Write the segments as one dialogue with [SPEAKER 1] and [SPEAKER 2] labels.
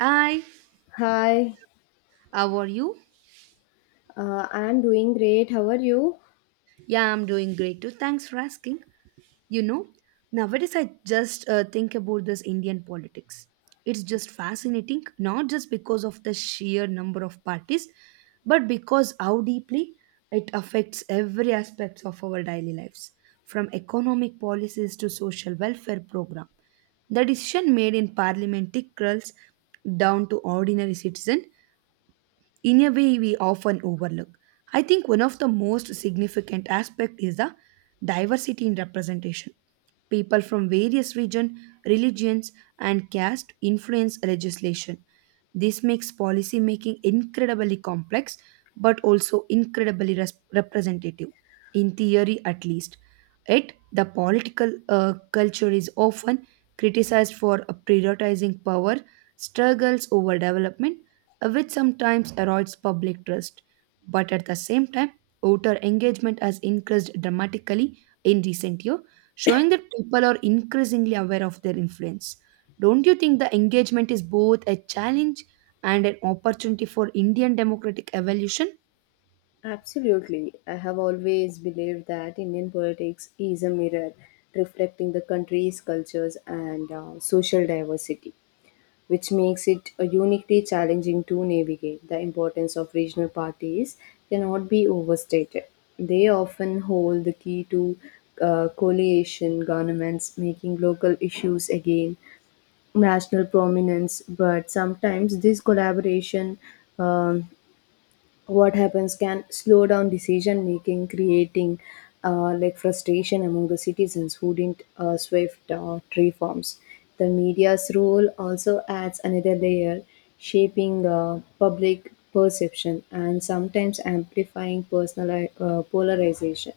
[SPEAKER 1] Hi,
[SPEAKER 2] Hi,
[SPEAKER 1] how are you?
[SPEAKER 2] I'm doing great. How are you?
[SPEAKER 1] Yeah, I'm doing great too. Thanks for asking. You know, nowadays I just think about this Indian politics. It's just fascinating, not just because of the sheer number of parties, but because how deeply it affects every aspect of our daily lives, from economic policies to social welfare program. The decision made in parliament trickles down to ordinary citizen in a way we often overlook. I think one of the most significant aspect is the diversity in representation. People from various region, religions and caste influence legislation. This makes policy making incredibly complex but also incredibly representative in theory at least. Yet the political culture is often criticized for prioritizing power struggles over development, which sometimes erodes public trust. But at the same time, voter engagement has increased dramatically in recent years, showing that people are increasingly aware of their influence. Don't you think the engagement is both a challenge and an opportunity for Indian democratic evolution?
[SPEAKER 2] Absolutely. I have always believed that Indian politics is a mirror reflecting the country's cultures and social diversity, which makes it uniquely challenging to navigate. The importance of regional parties cannot be overstated. They often hold the key to coalition governments, making local issues again national prominence, but sometimes this collaboration, um, what happens, can slow down decision making, creating like frustration among the citizens who didn't swift reforms. The media's role also adds another layer, shaping public perception and sometimes amplifying personal polarization.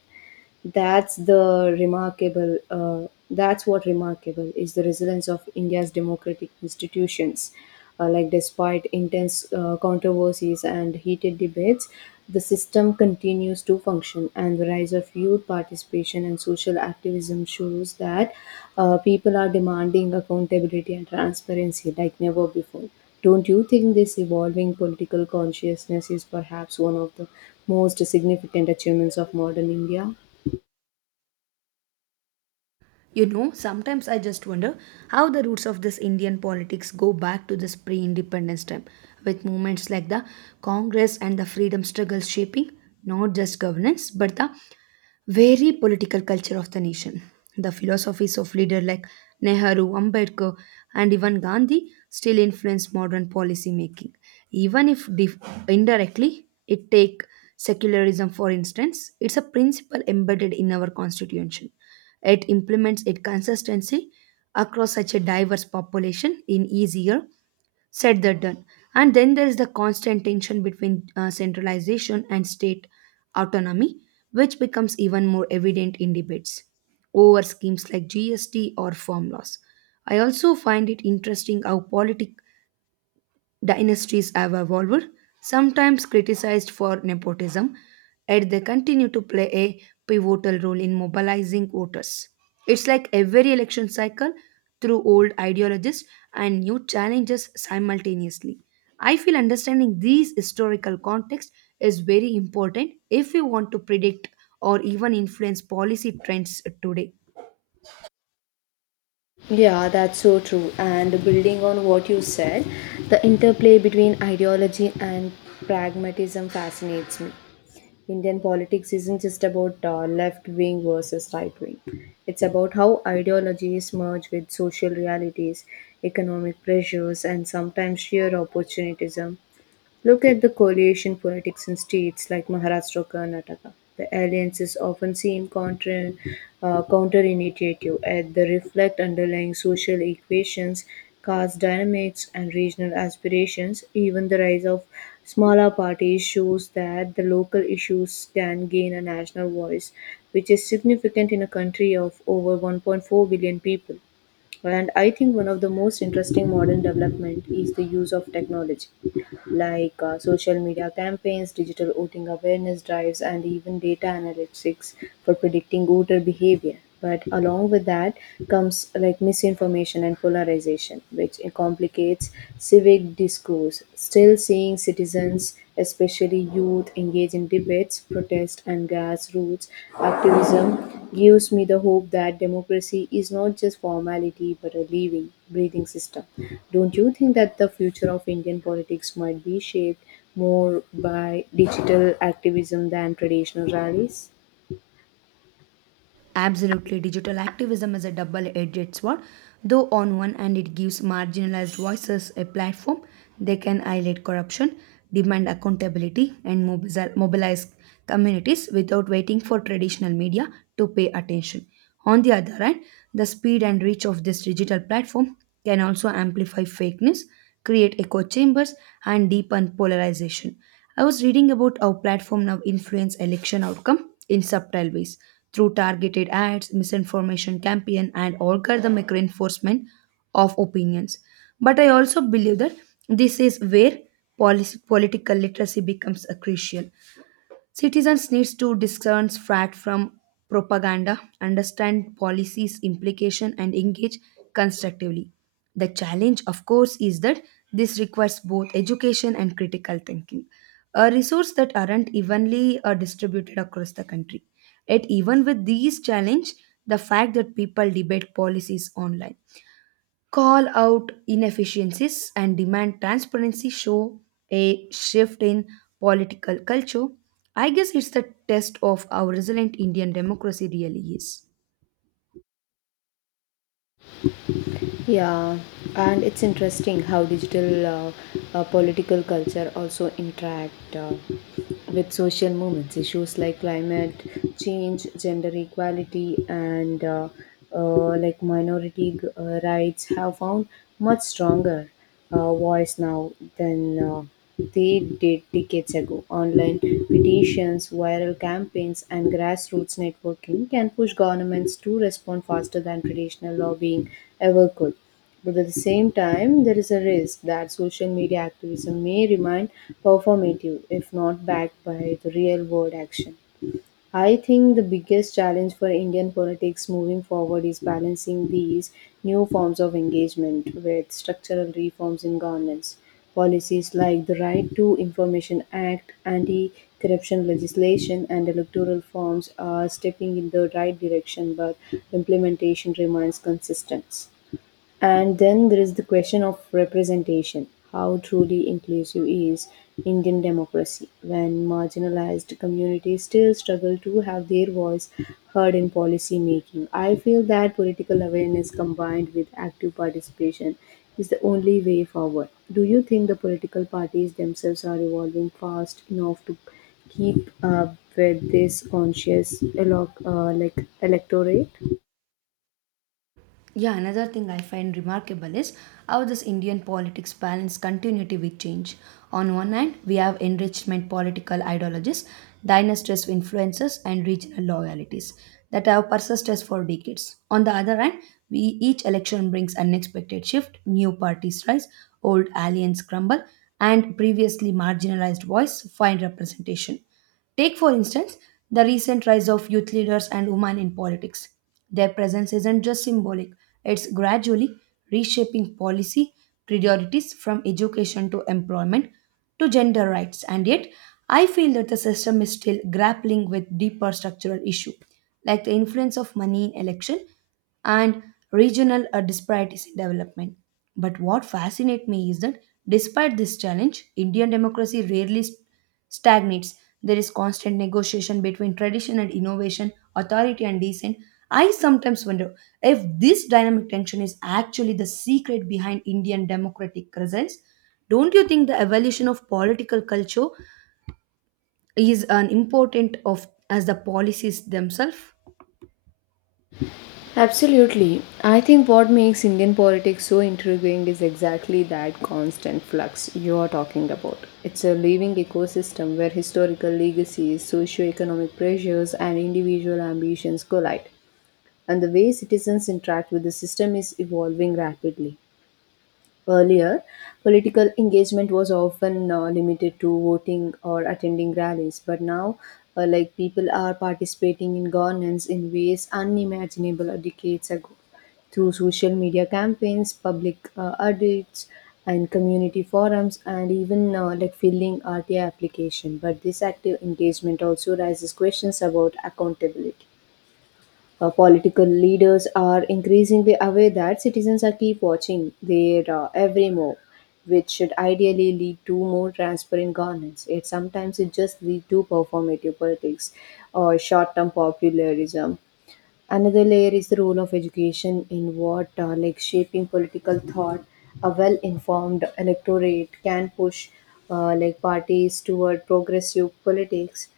[SPEAKER 2] That's the remarkable. That's what remarkable is the resilience of India's democratic institutions. Despite intense controversies and heated debates, the system continues to function, and the rise of youth participation and social activism shows that people are demanding accountability and transparency like never before. Don't you think this evolving political consciousness is perhaps one of the most significant achievements of modern India?
[SPEAKER 1] You know, sometimes I just wonder how the roots of this Indian politics go back to this pre independence time, with movements like the Congress and the freedom struggles shaping not just governance but the very political culture of the nation. The philosophies of leaders like Nehru, Ambedkar, and even Gandhi still influence modern policy making. Even if indirectly, it take secularism for instance, it's a principle embedded in our constitution. It implements its consistency across such a diverse population in easier said than done. And then there is the constant tension between centralization and state autonomy, which becomes even more evident in debates over schemes like GST or farm laws. I also find it interesting how politic dynasties have evolved, sometimes criticized for nepotism, yet they continue to play a pivotal role in mobilizing voters. It's like every election cycle through old ideologies and new challenges simultaneously. I feel understanding these historical context is very important if we want to predict or even influence policy trends today.
[SPEAKER 2] Yeah, that's so true. And building on what you said, the interplay between ideology and pragmatism fascinates me. Indian politics isn't just about left wing versus right wing, it's about how ideologies merge with social realities, economic pressures, and sometimes sheer opportunism. Look at the coalition politics in states like Maharashtra or Karnataka. The alliances often seem counterintuitive, and they reflect underlying social equations, caste dynamics, and regional aspirations. Even the rise of smaller parties shows that the local issues can gain a national voice, which is significant in a country of over 1.4 billion people. And I think one of the most interesting modern development is the use of technology, like social media campaigns, digital voting awareness drives, and even data analytics for predicting voter behavior. But along with that comes like misinformation and polarization, which complicates civic discourse. Still, seeing citizens, especially youth, engage in debates, protest, and grassroots activism gives me the hope that democracy is not just formality but a living, breathing system. Don't you think that the future of Indian politics might be shaped more by digital activism than traditional rallies?
[SPEAKER 1] Absolutely, digital activism is a double edged sword. Though, on one hand, it gives marginalized voices a platform, they can highlight corruption, demand accountability, and mobilize communities without waiting for traditional media to pay attention. On the other hand, the speed and reach of this digital platform can also amplify fakeness, create echo chambers, and deepen polarization. I was reading about how platform now influence election outcome in subtle ways through targeted ads, misinformation campaign, and algorithmic reinforcement of opinions. But I also believe that this is where policy, political literacy becomes a crucial. Citizens needs to discern fact from propaganda, understand policies implication and engage constructively. The challenge of course is that this requires both education and critical thinking, a resource that aren't evenly distributed across the country. Yet even with these challenge, the fact that people debate policies online call out inefficiencies and demand transparency show a shift in political culture. I guess it's the test of how resilient Indian democracy really is.
[SPEAKER 2] Yeah, and it's interesting how digital political culture also interact. With social movements, issues like climate change, gender equality, and like minority rights have found much stronger voice now than they did decades ago. Online petitions, viral campaigns, and grassroots networking can push governments to respond faster than traditional lobbying ever could. But at the same time, there is a risk that social media activism may remain performative if not backed by the real world action. I think the biggest challenge for Indian politics moving forward is balancing these new forms of engagement with structural reforms in governance. Policies like the Right to Information Act, anti corruption legislation, and electoral forms are stepping in the right direction, but implementation remains consistent. And then there is the question of representation. How truly inclusive is Indian democracy when marginalized communities still struggle to have their voice heard in policy making? I feel that political awareness combined with active participation is the only way forward. Do you think the political parties themselves are evolving fast enough to keep up with this conscious electorate?
[SPEAKER 1] Yeah, another thing I find remarkable is how this Indian politics balance continuity with change. On one hand, we have enrichment political ideologies, dynasties influences, and regional loyalties that have persisted for decades. On the other hand, we each election brings unexpected shift, new parties rise, old alliances crumble, and previously marginalized voice find representation. Take, for instance, the recent rise of youth leaders and women in politics. Their presence isn't just symbolic, it's gradually reshaping policy priorities from education to employment to gender rights. And yet, I feel that the system is still grappling with deeper structural issues like the influence of money in election and regional disparities in development. But what fascinates me is that despite this challenge, Indian democracy rarely stagnates. There is constant negotiation between tradition and innovation, authority and dissent. I sometimes wonder if this dynamic tension is actually the secret behind Indian democratic presence. Don't you think the evolution of political culture is an important of as the policies themselves?
[SPEAKER 2] Absolutely. I think what makes Indian politics so intriguing is exactly that constant flux you are talking about. It's a living ecosystem where historical legacies, socio-economic pressures, and individual ambitions collide, and the way citizens interact with the system is evolving rapidly. Earlier, political engagement was often limited to voting or attending rallies, but now, like people are participating in governance in ways unimaginable decades ago through social media campaigns, public audits, and community forums, and even like filling RTI application. But this active engagement also raises questions about accountability. Political leaders are increasingly aware that citizens are keep watching their every move, which should ideally lead to more transparent governance. It sometimes it just lead to performative politics or short-term populism. Another layer is the role of education in what like shaping political thought. A well informed electorate can push like parties toward progressive politics,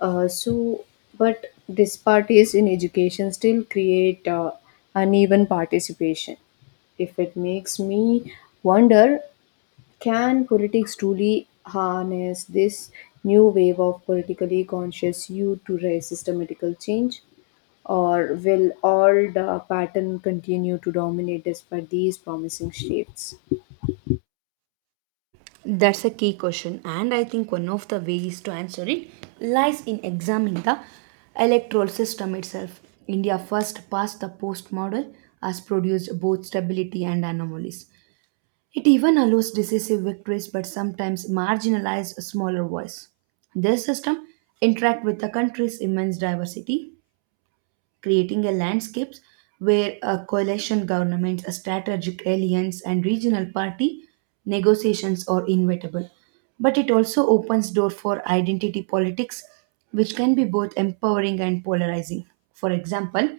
[SPEAKER 2] so but these parties in education still create uneven participation. If it makes me wonder, can politics truly harness this new wave of politically conscious youth to raise systematical change? Or will all the pattern continue to dominate despite these promising shifts?
[SPEAKER 1] That's a key question, and I think one of the ways to answer it lies in examining the electoral system itself. India first past the post model has produced both stability and anomalies. It even allows decisive victories but sometimes marginalizes a smaller voice. This system interacts with the country's immense diversity, creating a landscapes where a coalition governments, a strategic alliance, and regional party negotiations are inevitable. But it also opens door for identity politics, which can be both empowering and polarizing. For example,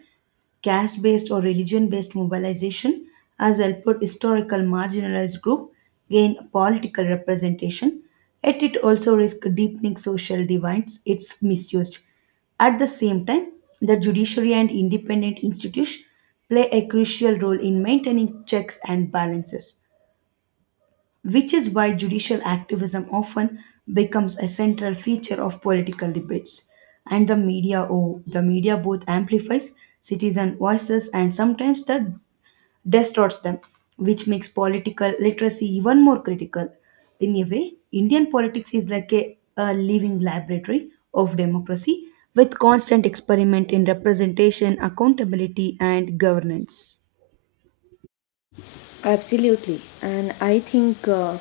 [SPEAKER 1] caste based or religion based mobilization has helped historical marginalized group gain political representation, yet it also risks deepening social divides it's misused. At the same time, the judiciary and independent institutions play a crucial role in maintaining checks and balances, which is why judicial activism often becomes a central feature of political debates. And the media, oh, the media both amplifies citizen voices and sometimes that distorts them, which makes political literacy even more critical. In a way, Indian politics is like a living laboratory of democracy with constant experiment in representation, accountability and governance.
[SPEAKER 2] Absolutely, and I think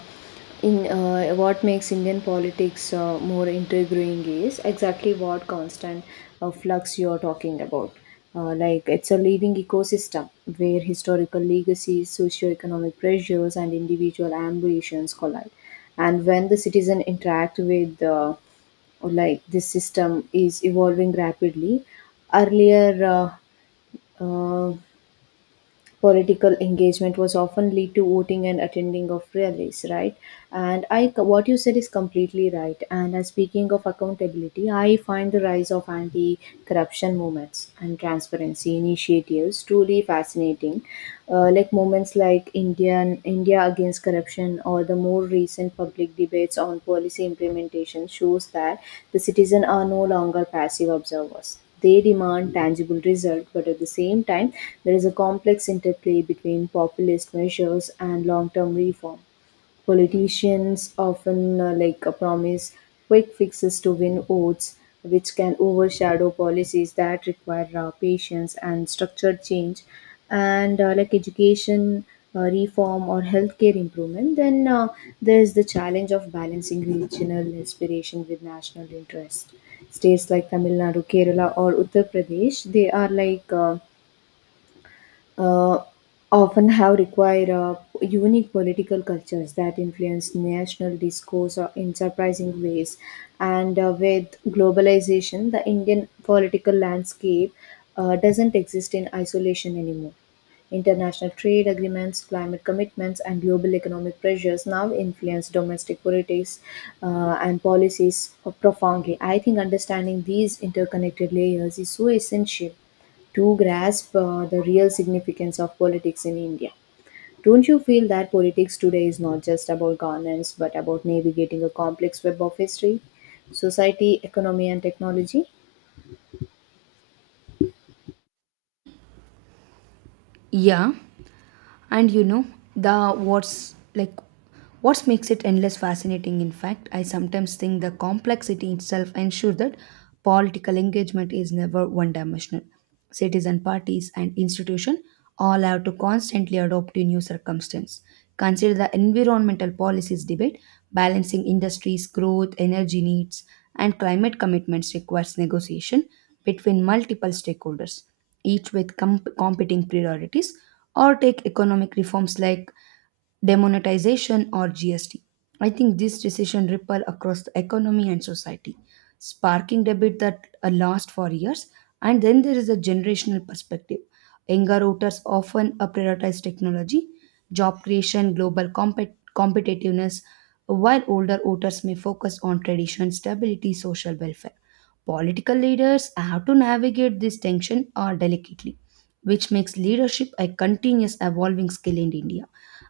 [SPEAKER 2] in what makes Indian politics more intriguing is exactly what constant flux you're talking about. It's a living ecosystem where historical legacies, socio-economic pressures, and individual ambitions collide. And when the citizen interact with like this system is evolving rapidly. Earlier, uh, uh, political engagement was often lead to voting and attending of rallies, right. And I what you said is completely right. And speaking of accountability, I find the rise of anti-corruption movements and transparency initiatives truly fascinating. Like movements like India against corruption, or the more recent public debates on policy implementation, shows that the citizens are no longer passive observers, they demand tangible results, but at the same time, there is a complex interplay between populist measures and long term reform. Politicians often promise quick fixes to win votes, which can overshadow policies that require patience and structured change, and like education. Reform or healthcare improvement. Then there's the challenge of balancing regional aspiration with national interest. States like Tamil Nadu, Kerala, or Uttar Pradesh, they are like uh, often have required unique political cultures that influence national discourse in surprising ways. And with globalization, the Indian political landscape doesn't exist in isolation anymore. International trade agreements, climate commitments, and global economic pressures now influence domestic politics and policies profoundly. I think understanding these interconnected layers is so essential to grasp the real significance of politics in India. Don't you feel that politics today is not just about governance but about navigating a complex web of history, society, economy, and technology?
[SPEAKER 1] Yeah, and you know the what makes it endless fascinating. In fact, I sometimes think the complexity itself ensures that political engagement is never one dimensional. Citizen parties and institutions all have to constantly adopt to new circumstances. Consider the environmental policies debate. Balancing industries growth, energy needs and climate commitments requires negotiation between multiple stakeholders, each with competing priorities. Or take economic reforms like demonetization or GST. I think this decision ripple across the economy and society, sparking debate that last for years. And then there is a generational perspective. Younger voters often prioritize technology, job creation, global competitiveness, while older voters may focus on tradition, stability, social welfare. Political leaders have to navigate this tension delicately, which makes leadership a continuous evolving skill in India.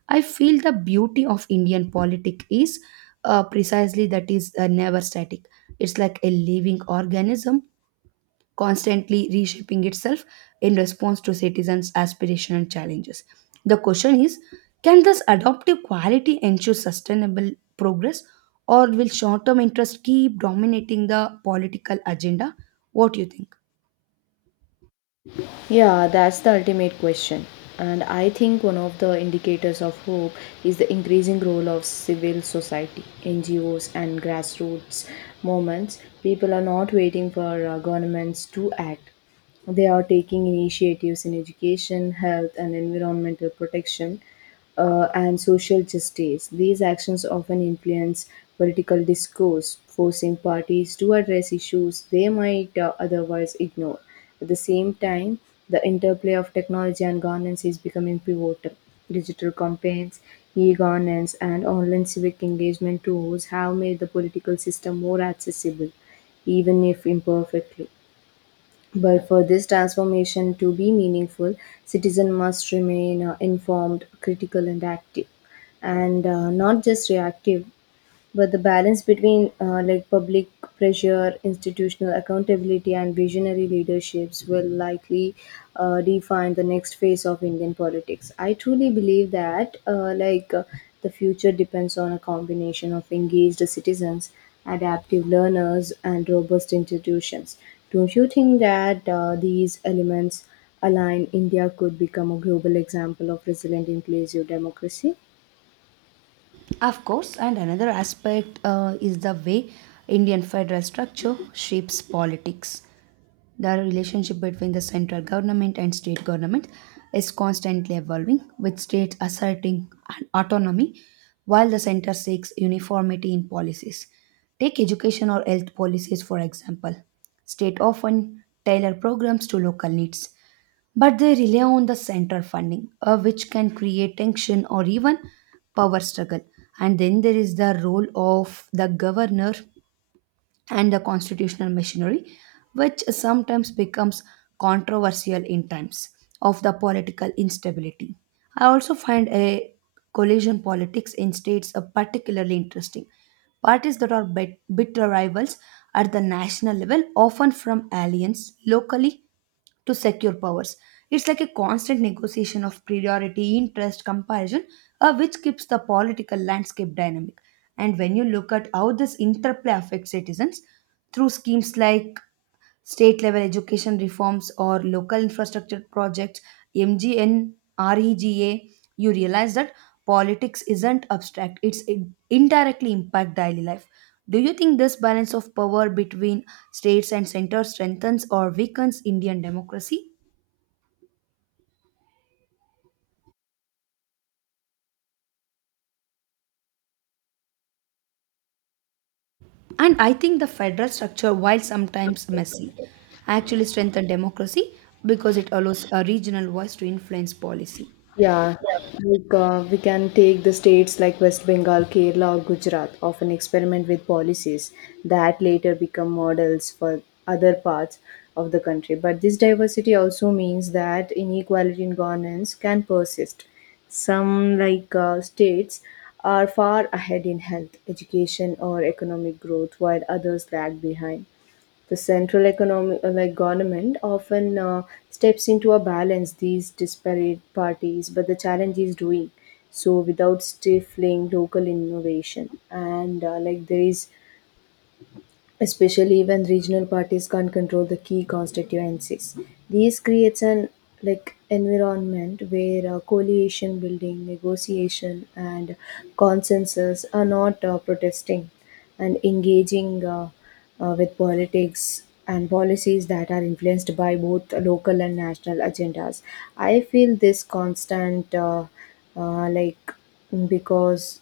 [SPEAKER 1] I feel the beauty of Indian politics is precisely that is never static. It's like a living organism constantly reshaping itself in response to citizens' aspirations and challenges. The question is, can this adaptive quality ensure sustainable progress, or will short term interest keep dominating the political agenda? What do you think?
[SPEAKER 2] Yeah, that's the ultimate question. And I think one of the indicators of hope is the increasing role of civil society, NGOs, and grassroots movements. People are not waiting for governments to act. They are taking initiatives in education, health, and environmental protection, and social justice. These actions often influence political discourse, forcing parties to address issues they might otherwise ignore. At the same time, the interplay of technology and governance is becoming pivotal. Digital campaigns, e governance, and online civic engagement tools have made the political system more accessible, even if imperfectly. But for this transformation to be meaningful, citizens must remain informed, critical, and active, and not just reactive. But the balance between like public pressure, institutional accountability, and visionary leaderships will likely define the next phase of Indian politics. I truly believe that the future depends on a combination of engaged citizens, adaptive learners, and robust institutions. Don't you think that these elements align, India could become a global example of resilient inclusive democracy?
[SPEAKER 1] Of course, and another aspect is the way Indian federal structure shapes politics. The relationship between the central government and state government is constantly evolving, with states asserting an autonomy while the center seeks uniformity in policies. Take education or health policies, for example. State often tailor programs to local needs, but they rely on the central funding, which can create tension or even power struggle. And then there is the role of the governor and the constitutional machinery, which sometimes becomes controversial in times of the political instability. I also find a collision politics in states particularly interesting. Parties that are bitter rivals at the national level, often from alliance locally to secure powers. It's like a constant negotiation of priority, interest, comparison, which keeps the political landscape dynamic. And when you look at how this interplay affects citizens through schemes like state level education reforms or local infrastructure projects, mgn rega, you realize that politics isn't abstract, it's indirectly impact daily life. Do you think this balance of power between states and center strengthens or weakens Indian democracy? And I think the federal structure, while sometimes messy, actually strengthens democracy because it allows a regional voice to influence policy.
[SPEAKER 2] Yeah, like we can take the states like West Bengal, Kerala, or Gujarat, often experiment with policies that later become models for other parts of the country. But this diversity also means that inequality in governance can persist. Some, like states, are far ahead in health, education, or economic growth, while others lag behind. The central economic, like government, often steps into a balance these disparate parties, but the challenge is doing so without stifling local innovation. And like there is, especially when regional parties can't control the key constituencies. These creates an like environment where coalition building, negotiation, and consensus are not protesting and engaging with politics and policies that are influenced by both local and national agendas. I feel this constant, like, because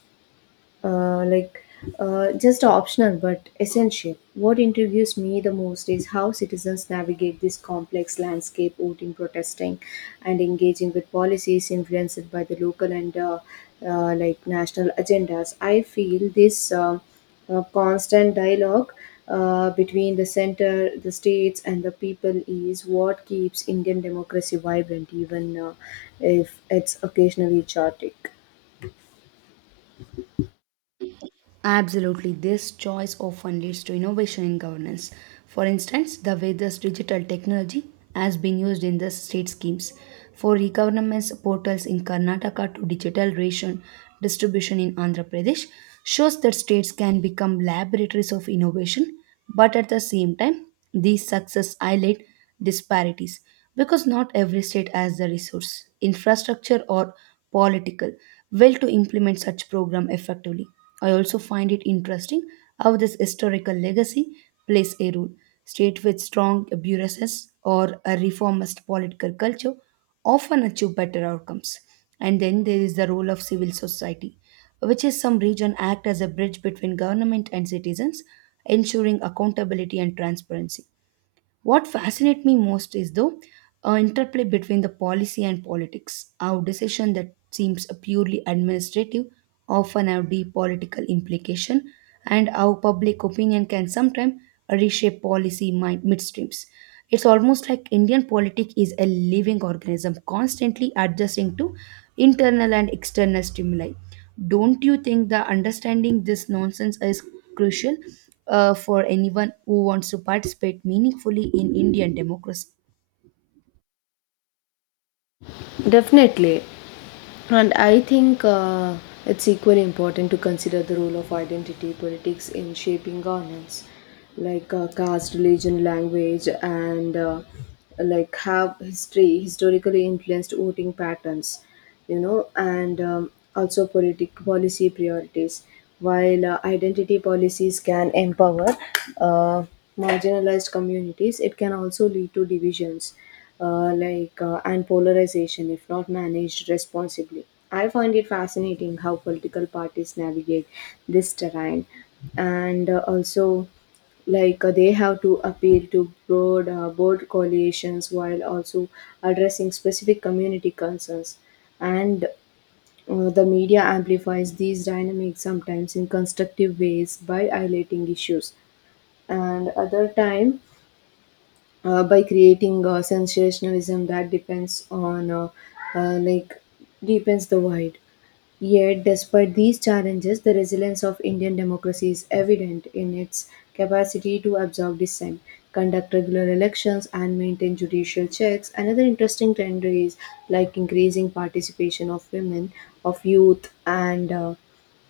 [SPEAKER 2] like, just optional but essential. What intrigues me the most is how citizens navigate this complex landscape, voting, protesting, and engaging with policies influenced by the local and like national agendas. I feel this constant dialogue between the center, the states, and the people is what keeps Indian democracy vibrant, even if it's occasionally chaotic.
[SPEAKER 1] Absolutely, this choice often leads to innovation in governance. For instance, the way this digital technology has been used in the state schemes, for e-governance portals in Karnataka to digital ration distribution in Andhra Pradesh, shows that states can become laboratories of innovation, but at the same time, these success highlight disparities because not every state has the resource, infrastructure, or political will to implement such program effectively. I also find it interesting how this historical legacy plays a role. State with strong bureaucracies or a reformist political culture often achieve better outcomes. And then there is the role of civil society, which is some region act as a bridge between government and citizens, ensuring accountability and transparency. What fascinates me most is the interplay between the policy and politics. Our decision that seems purely administrative often have deep political implication, and our public opinion can sometimes reshape policy midstreams. It's almost like Indian politics is a living organism, constantly adjusting to internal and external stimuli. Don't you think the understanding this nonsense is crucial for anyone who wants to participate meaningfully in Indian democracy?
[SPEAKER 2] Definitely. And I think it's equally important to consider the role of identity politics in shaping governance, like caste, religion, language, and like have history historically influenced voting patterns, and also politic policy priorities. While identity policies can empower uh, marginalized communities, it can also lead to divisions and polarization if not managed responsibly. I find it fascinating how political parties navigate this terrain and also they have to appeal to broad coalitions while also addressing specific community concerns and the media amplifies these dynamics sometimes in constructive ways by highlighting issues and other time by creating sensationalism that depends on uh, like deepens the void. Yet, despite these challenges, the resilience of Indian democracy is evident in its capacity to absorb dissent, conduct regular elections, and maintain judicial checks. Another interesting trend is like increasing participation of women, of youth, and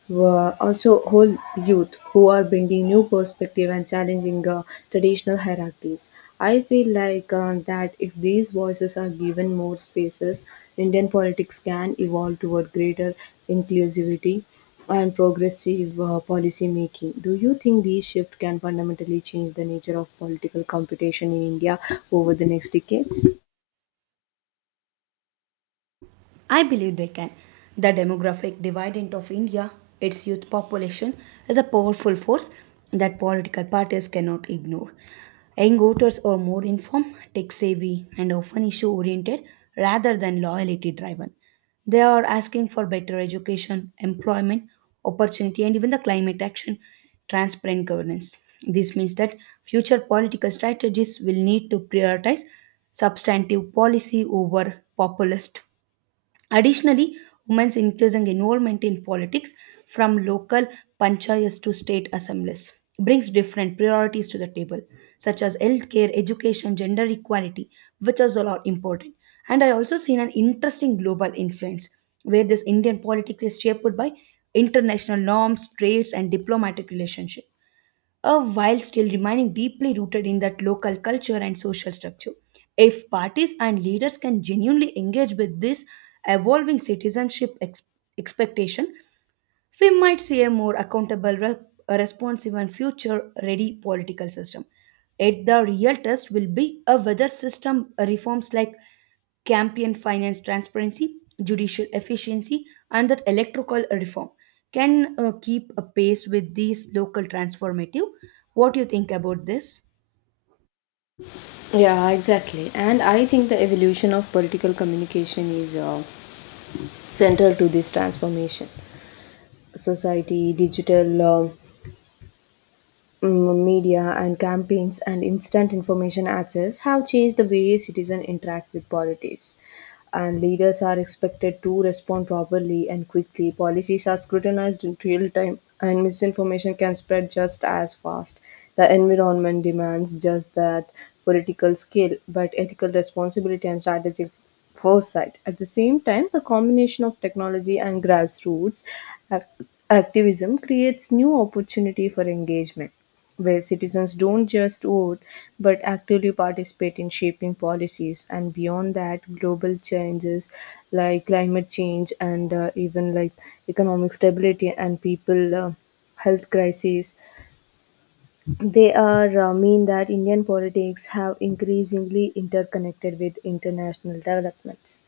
[SPEAKER 2] were also whole youth who are bringing new perspective and challenging traditional hierarchies. I feel that if these voices are given more spaces, Indian politics can evolve toward greater inclusivity and progressive policy making. Do you think these shifts can fundamentally change the nature of political competition in India over the next decades?
[SPEAKER 1] I believe they can. The demographic dividend of India, its youth population, is a powerful force that political parties cannot ignore. Young voters are more informed, tech savvy, and often issue oriented rather than loyalty driven. They are asking for better education, employment, opportunity, and even the climate action, transparent governance. This means that future political strategies will need to prioritize substantive policy over populist. Additionally, women's increasing involvement in politics from local panchayats to state assemblies brings different priorities to the table, such as healthcare, education, gender equality, which is all are important. And I also seen an interesting global influence where this Indian politics is shaped by international norms, trades, and diplomatic relationship, while still remaining deeply rooted in that local culture and social structure. If parties and leaders can genuinely engage with this evolving citizenship expectation, we might see a more accountable, responsive, and future ready political system. Yet the real test will be a whether system reforms like campaign finance transparency, judicial efficiency, and that electoral reform can keep a pace with these local transformative. What do you think about this?
[SPEAKER 2] Yeah, exactly. And I think the evolution of political communication is central to this transformation. Society, digital media, and campaigns and instant information access have changed the way citizens interact with politics, and leaders are expected to respond properly and quickly. Policies are scrutinized in real time, and misinformation can spread just as fast. The environment demands just that political skill, but ethical responsibility and strategic foresight. At the same time, the combination of technology and grassroots ac- activism creates new opportunity for engagement, where citizens don't just vote but actively participate in shaping policies. And beyond that, global changes like climate change and even like economic stability and people health crises, they are mean that indian politics have increasingly interconnected with international developments.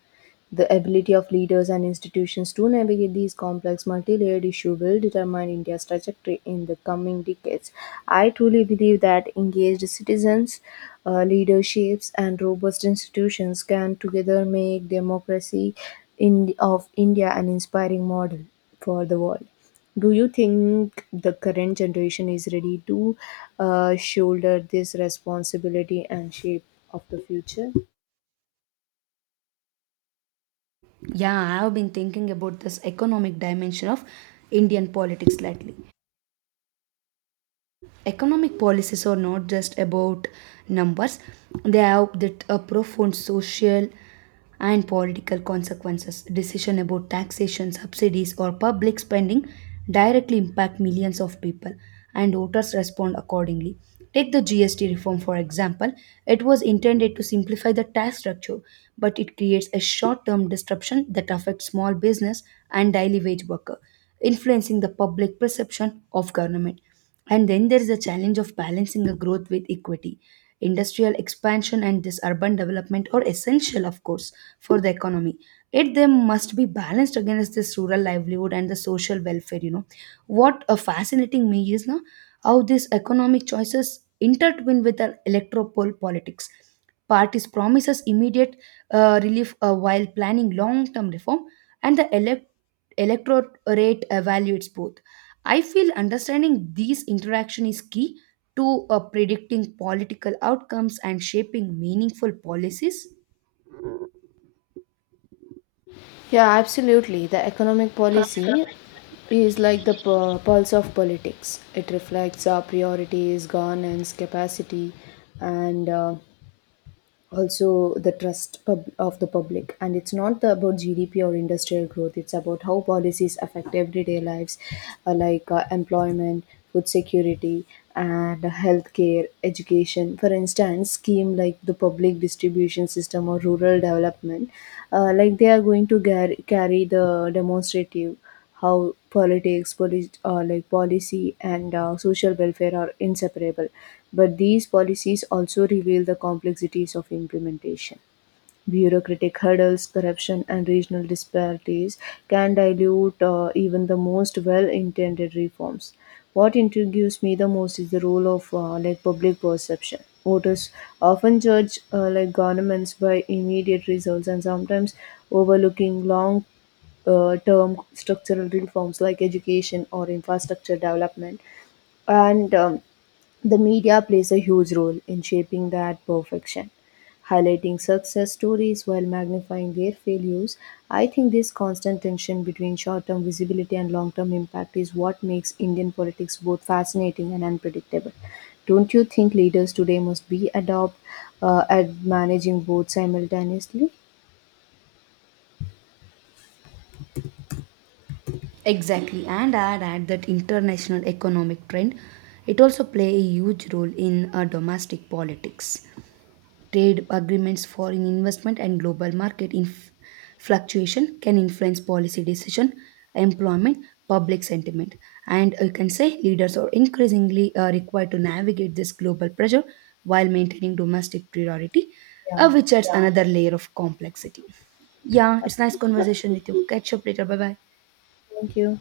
[SPEAKER 2] The ability of leaders and institutions to navigate these complex multi-layered issues will determine India's trajectory in the coming decades. I truly believe that engaged citizens, leaderships, and robust institutions can together make democracy in, of India an inspiring model for the world. Do you think the current generation is ready to shoulder this responsibility and shape of the future?
[SPEAKER 1] Yeah, I have been thinking about this economic dimension of Indian politics lately. Economic policies are not just about numbers, they have that a profound social and political consequences. Decision about taxation, subsidies or public spending directly impact millions of people, and voters respond accordingly. Take the gst reform, for example. It was intended to simplify the tax structure, but it creates a short-term disruption that affects small business and daily wage worker, influencing the public perception of government. And then there is a challenge of balancing a growth with equity. Industrial expansion and this urban development are essential, of course, for the economy. Yet they must be balanced against this rural livelihood and the social welfare. You know, what a fascinating me is now how these economic choices intertwine with the electoral politics. Parties promises immediate relief, while planning long-term reform, and the electorate evaluates both. I feel understanding these interaction is key to predicting political outcomes and shaping meaningful policies.
[SPEAKER 2] Yeah, absolutely. The economic policy is like the pulse of politics. It reflects our priorities, governance, capacity, and also the trust of the public. And it's not about GDP or industrial growth, it's about how policies affect everyday lives, employment, food security, and healthcare, education. For instance, scheme like the public distribution system or rural development, they are going to carry the demonstrative how politics, polit- like policy, and social welfare are inseparable. But these policies also reveal the complexities of implementation. Bureaucratic hurdles, corruption, and regional disparities can dilute even the most well-intended reforms. What intrigues me the most is the role of public perception. Voters often judge governments by immediate results and sometimes overlooking long term structural reforms like education or infrastructure development. And the media plays a huge role in shaping that perfection, highlighting success stories while magnifying their failures. I think this constant tension between short term visibility and long term impact is what makes Indian politics both fascinating and unpredictable. Don't you think leaders today must be adept at managing both simultaneously?
[SPEAKER 1] Exactly, and I'd add that international economic trend, it also play a huge role in domestic politics. Trade agreements, foreign investment, and global market fluctuation can influence policy decision, employment, public sentiment, and you can say leaders are increasingly required to navigate this global pressure while maintaining domestic priority,
[SPEAKER 2] Yeah,
[SPEAKER 1] which adds another layer of complexity. Yeah,
[SPEAKER 2] that's
[SPEAKER 1] it's nice
[SPEAKER 2] it.
[SPEAKER 1] conversation with you. Catch up later. Bye bye.
[SPEAKER 2] Thank you.